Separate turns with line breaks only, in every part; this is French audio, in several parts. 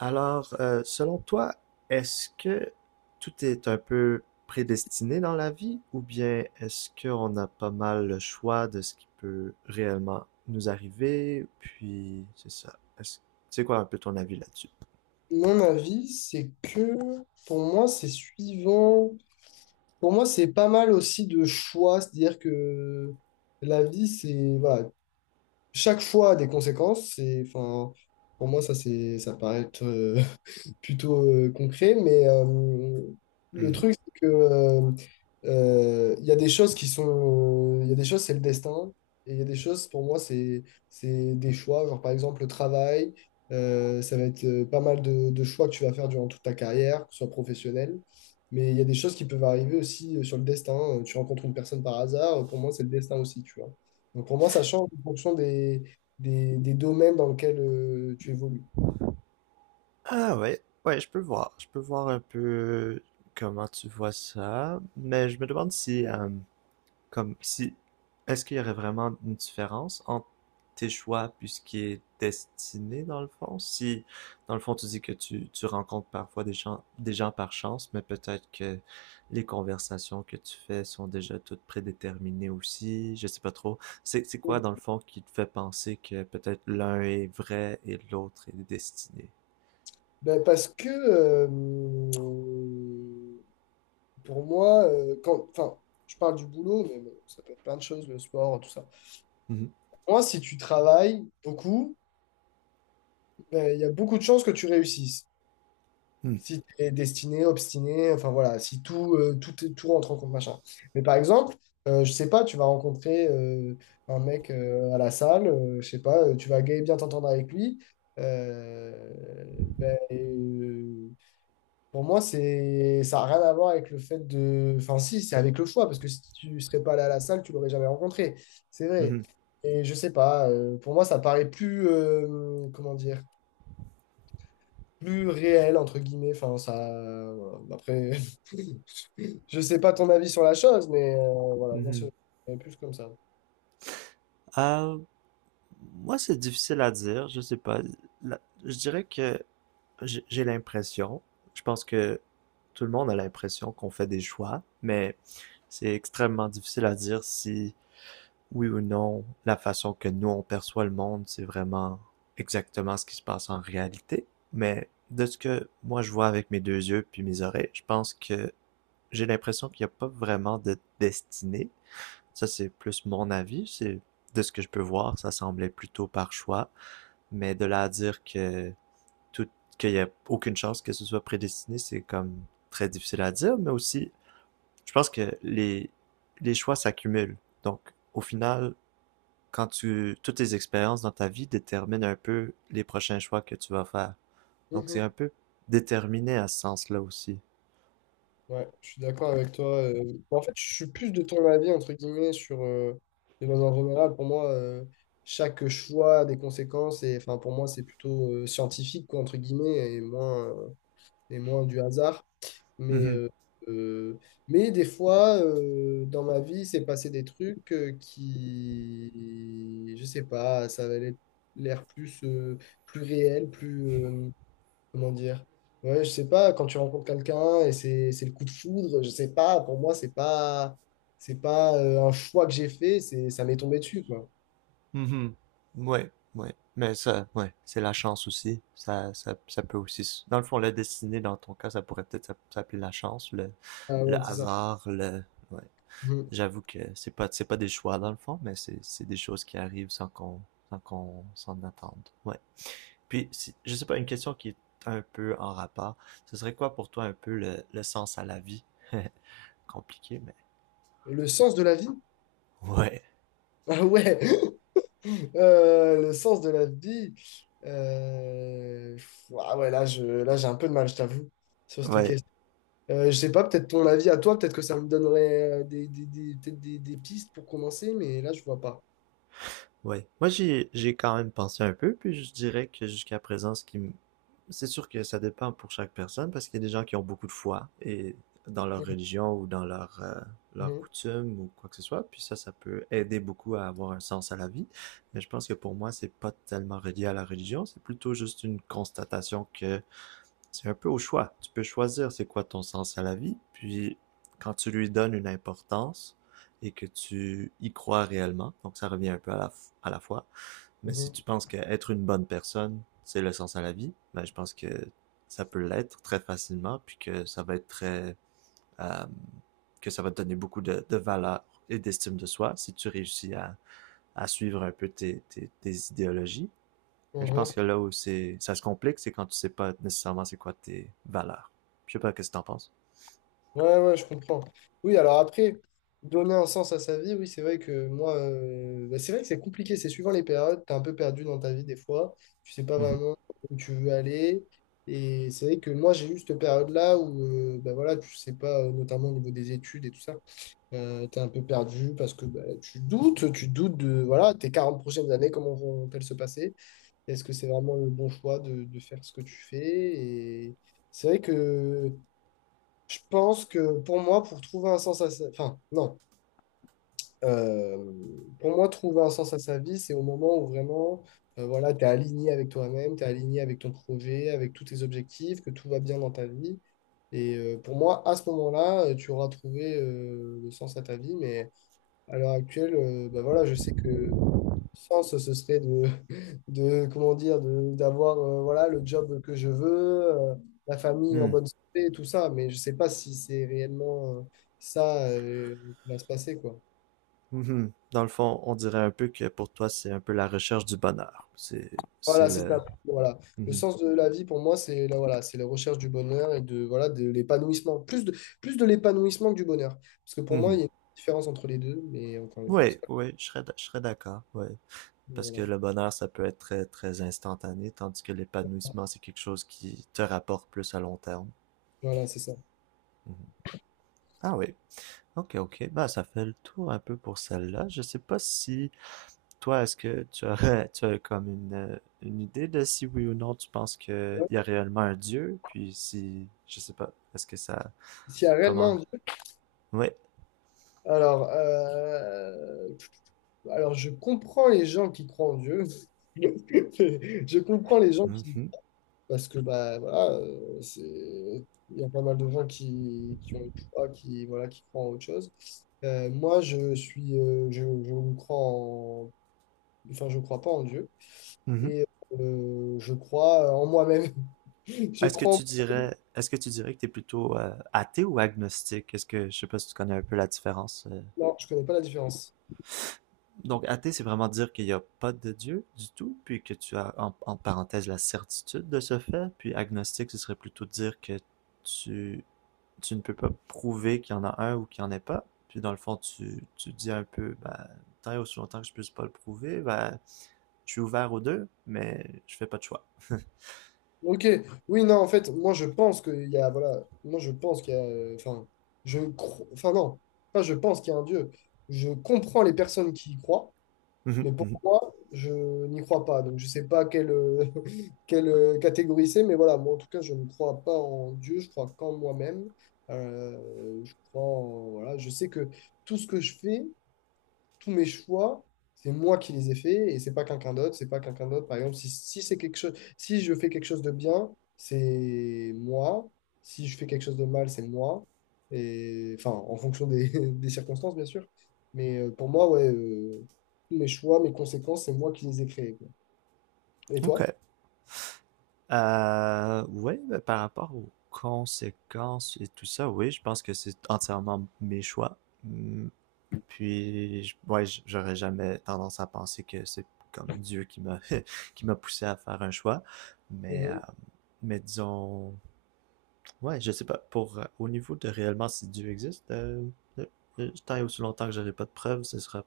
Alors, selon toi, est-ce que tout est un peu prédestiné dans la vie ou bien est-ce qu'on a pas mal le choix de ce qui peut réellement nous arriver? Puis, c'est ça. C'est quoi un peu ton avis là-dessus?
Mon avis, c'est que pour moi, c'est suivant. Pour moi, c'est pas mal aussi de choix. C'est-à-dire que la vie, c'est. Voilà. Chaque choix a des conséquences. C'est, enfin, pour moi, ça, c'est, ça paraît être. Plutôt concret, mais le
Mhm.
truc, c'est que il y a des choses qui sont, il y a des choses, c'est le destin, et il y a des choses, pour moi, c'est des choix, genre par exemple le travail, ça va être pas mal de choix que tu vas faire durant toute ta carrière, que ce soit professionnelle, mais il y a des choses qui peuvent arriver aussi sur le destin. Tu rencontres une personne par hasard, pour moi, c'est le destin aussi, tu vois. Donc pour moi, ça change en fonction des domaines dans lesquels tu évolues.
Ah ouais, ouais, je peux voir. Je peux voir un peu comment tu vois ça, mais je me demande si, comme si, est-ce qu'il y aurait vraiment une différence entre tes choix puis ce qui est destiné dans le fond? Si, dans le fond, tu dis que tu rencontres parfois des gens par chance, mais peut-être que les conversations que tu fais sont déjà toutes prédéterminées aussi, je sais pas trop. C'est quoi, dans le fond, qui te fait penser que peut-être l'un est vrai et l'autre est destiné?
Ben, parce que pour moi, quand, enfin, je parle du boulot, mais bon, ça peut être plein de choses, le sport, tout ça.
Mhm.
Pour moi, si tu travailles beaucoup, ben, il y a beaucoup de chances que tu réussisses. Si tu es destiné, obstiné, enfin voilà, si tout rentre en compte, machin. Mais par exemple, je sais pas, tu vas rencontrer un mec à la salle, je sais pas, tu vas bien t'entendre avec lui. euh, ben, pour moi, c'est, ça n'a rien à voir avec le fait de. Enfin, si, c'est avec le choix, parce que si tu ne serais pas allé à la salle, tu l'aurais jamais rencontré. C'est vrai.
Mhm.
Et je sais pas, pour moi, ça paraît plus, comment dire, plus réel, entre guillemets. Enfin, ça. Voilà. Après, je sais pas ton avis sur la chose, mais voilà, moi,
Mhm.
c'est plus comme ça.
Ah, moi, c'est difficile à dire, je sais pas. Je dirais que j'ai l'impression, je pense que tout le monde a l'impression qu'on fait des choix, mais c'est extrêmement difficile à dire si oui ou non la façon que nous on perçoit le monde, c'est vraiment exactement ce qui se passe en réalité. Mais de ce que moi je vois avec mes deux yeux puis mes oreilles, je pense que j'ai l'impression qu'il n'y a pas vraiment de destinée. Ça, c'est plus mon avis. C'est de ce que je peux voir, ça semblait plutôt par choix. Mais de là à dire que tout, qu'il n'y a aucune chance que ce soit prédestiné, c'est comme très difficile à dire. Mais aussi, je pense que les choix s'accumulent. Donc, au final, toutes tes expériences dans ta vie déterminent un peu les prochains choix que tu vas faire. Donc, c'est
Mhm.
un peu déterminé à ce sens-là aussi.
Ouais, je suis d'accord avec toi. Bon, en fait, je suis plus de ton avis, entre guillemets, sur les lois en général. Pour moi, chaque choix a des conséquences. Et enfin, pour moi, c'est plutôt scientifique, quoi, entre guillemets, et moins du hasard. Mais,
Mhm.
euh, euh, mais des fois, dans ma vie, c'est passé des trucs qui, je sais pas, ça avait l'air plus, plus réel, plus, comment dire? Ouais, je sais pas, quand tu rencontres quelqu'un et c'est le coup de foudre, je sais pas, pour moi, c'est pas un choix que j'ai fait, c'est ça m'est tombé dessus, quoi.
Mhm. Ouais, ouais. Mais ça, ouais, c'est la chance aussi. Ça peut aussi. Dans le fond, la destinée, dans ton cas, ça pourrait peut-être s'appeler la chance,
Ah
le
ouais, c'est ça.
hasard, le. Ouais.
Mhm.
J'avoue que c'est pas des choix dans le fond, mais c'est des choses qui arrivent sans qu'on s'en attende. Ouais. Puis, je sais pas, une question qui est un peu en rapport. Ce serait quoi pour toi un peu le sens à la vie? Compliqué, mais.
Le sens de la vie?
Ouais.
Ah ouais. Le sens de la vie. euh, Ah ouais, là, j'ai un peu de mal, je t'avoue, sur cette
Ouais.
question. Je sais pas, peut-être ton avis à toi, peut-être que ça me donnerait peut-être des pistes pour commencer, mais là, je vois pas.
Ouais. Moi, j'ai quand même pensé un peu, puis je dirais que jusqu'à présent, ce qui me... C'est sûr que ça dépend pour chaque personne, parce qu'il y a des gens qui ont beaucoup de foi et dans leur religion ou dans leur, leur
Mhm.
coutume ou quoi que ce soit, puis ça peut aider beaucoup à avoir un sens à la vie. Mais je pense que pour moi, c'est pas tellement relié à la religion, c'est plutôt juste une constatation que c'est un peu au choix. Tu peux choisir c'est quoi ton sens à la vie, puis quand tu lui donnes une importance et que tu y crois réellement, donc ça revient un peu à à la fois, mais si tu
Mhm.
penses qu'être une bonne personne, c'est le sens à la vie, ben je pense que ça peut l'être très facilement, puis que ça va être très... euh, que ça va te donner beaucoup de valeur et d'estime de soi si tu réussis à suivre un peu tes idéologies. Mais je
Mhm.
pense que là où ça se complique, c'est quand tu sais pas nécessairement c'est quoi tes valeurs. Je sais pas qu'est-ce que t'en penses.
Ouais, ouais, je comprends. Oui, alors après, donner un sens à sa vie, oui, c'est vrai que moi, bah, c'est vrai que c'est compliqué, c'est suivant les périodes, t'es un peu perdu dans ta vie des fois, tu sais pas
Mhm.
vraiment où tu veux aller, et c'est vrai que moi, j'ai eu cette période-là où, bah, voilà, tu sais pas, notamment au niveau des études et tout ça, t'es un peu perdu parce que bah, tu doutes de, voilà, tes 40 prochaines années, comment vont-elles se passer? Est-ce que c'est vraiment le bon choix de faire ce que tu fais? Et c'est vrai que... Je pense que pour moi, pour trouver un sens à sa... Enfin, non. Euh, pour moi, trouver un sens à sa vie, c'est au moment où vraiment, voilà, tu es aligné avec toi-même, tu es aligné avec ton projet, avec tous tes objectifs, que tout va bien dans ta vie. Et pour moi, à ce moment-là, tu auras trouvé le sens à ta vie. Mais à l'heure actuelle, bah voilà, je sais que sens, ce serait de, de comment dire, d'avoir voilà, le job que je veux, la famille en
Hmm.
bonne santé, tout ça, mais je sais pas si c'est réellement ça qui va se passer, quoi.
Mhm. Dans le fond, on dirait un peu que pour toi, c'est un peu la recherche du bonheur. C'est
Voilà, c'est
le.
ça. Voilà. Le
Mhm.
sens de la vie, pour moi, c'est la, voilà, c'est la recherche du bonheur et de, voilà, de l'épanouissement. Plus de l'épanouissement que du bonheur. Parce que pour moi, il
Mhm.
y a une différence entre les deux, mais encore une fois,
Oui,
c'est pas-
oui, je serais d'accord. Oui. Parce que
Voilà,
le bonheur, ça peut être très, très instantané, tandis que l'épanouissement, c'est quelque chose qui te rapporte plus à long terme.
Voilà, c'est ça.
Mhm. Ah oui. Ok, ok. Bah, ça fait le tour un peu pour celle-là. Je sais pas si toi, est-ce que tu aurais, tu as comme une idée de si oui ou non tu penses qu'il
Ouais.
y a réellement un Dieu? Puis si, je sais pas, est-ce que ça,
S'il y a
comment,
réellement.
ouais.
Alors, euh, alors, je comprends les gens qui croient en Dieu. Je comprends les gens qui...
Mhm,
Parce que, bah, voilà, c'est... Il y a pas mal de gens qui ont une foi, qui, voilà, qui croient en autre chose. Moi, je suis... je ne crois en... Enfin, je crois pas en Dieu.
mhm.
Et je crois en moi-même. Je
Est-ce que
crois en...
tu dirais, est-ce que tu dirais que t'es plutôt athée ou agnostique? Est-ce que, je sais pas si tu connais un peu la différence
Non, je connais pas la différence.
donc, athée, c'est vraiment dire qu'il n'y a pas de Dieu du tout, puis que tu as en parenthèse la certitude de ce fait. Puis agnostique, ce serait plutôt dire que tu, tu ne peux pas prouver qu'il y en a un ou qu'il n'y en ait pas. Puis dans le fond, tu dis un peu, ben, tant et aussi longtemps que je ne puisse pas le prouver, ben, je suis ouvert aux deux, mais je fais pas de choix.
Ok, oui, non, en fait, moi je pense qu'il y a, voilà, moi je pense qu'il y a, enfin, je crois, enfin non, pas je pense qu'il y a un Dieu. Je comprends les personnes qui y croient, mais pour moi, je n'y crois pas. Donc je sais pas quelle, quelle catégorie c'est, mais voilà, moi en tout cas, je ne crois pas en Dieu, je crois qu'en moi-même. Je crois voilà, je sais que tout ce que je fais, tous mes choix, c'est moi qui les ai faits et c'est pas quelqu'un d'autre, c'est pas quelqu'un d'autre. Par exemple, si c'est quelque chose, si je fais quelque chose de bien, c'est moi. Si je fais quelque chose de mal, c'est moi. Et enfin, en fonction des, des circonstances, bien sûr. Mais pour moi, ouais, tous mes choix, mes conséquences, c'est moi qui les ai créés, quoi. Et toi?
OK. Oui, ben, par rapport aux conséquences et tout ça, oui, je pense que c'est entièrement mes choix. Hmm, puis, ouais, j'aurais jamais tendance à penser que c'est comme Dieu qui m'a qui m'a poussé à faire un choix. Mais, euh,
Mhm.
mais disons, ouais, je sais pas, pour au niveau de réellement si Dieu existe, euh, tant et aussi longtemps que j'aurai pas de preuves, ce sera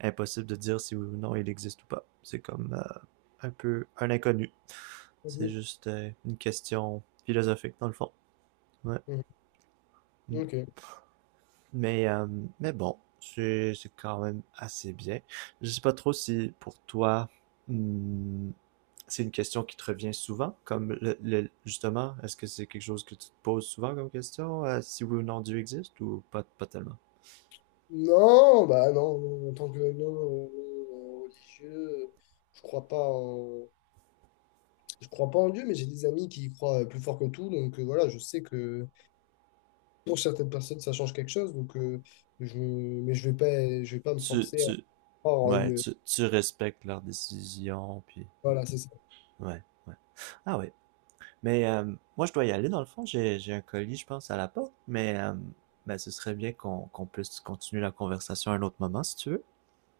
impossible de dire si oui ou non il existe ou pas. C'est comme un peu un inconnu. C'est
Mhm.
juste une question philosophique dans le fond. Ouais. Mm.
Mhm. Ok.
Mais, euh, mais bon, c'est quand même assez bien. Je sais pas trop si pour toi, hmm, c'est une question qui te revient souvent, comme justement, est-ce que c'est quelque chose que tu te poses souvent comme question, si oui ou non Dieu existe ou pas, pas tellement?
Non, bah non, en tant que non, religieux, je crois pas en. Je crois pas en Dieu, mais j'ai des amis qui y croient plus fort que tout. Donc voilà, je sais que pour certaines personnes, ça change quelque chose. Donc, mais je vais pas me
Tu,
forcer à
tu,
croire en
ouais,
une.
tu respectes leurs décisions, puis ouais,
Voilà, c'est ça.
ouais, ouais. Ah ouais mais moi je dois y aller dans le fond, j'ai un colis, je pense, à la porte, mais ben, ce serait bien qu'on puisse continuer la conversation à un autre moment, si tu veux.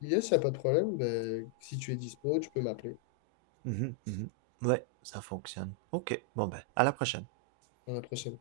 Yes, il n'y a pas de problème. Ben, si tu es dispo, tu peux m'appeler
Mhm, mhm. Ouais, ça fonctionne. OK, bon ben, à la prochaine.
dans la prochaine.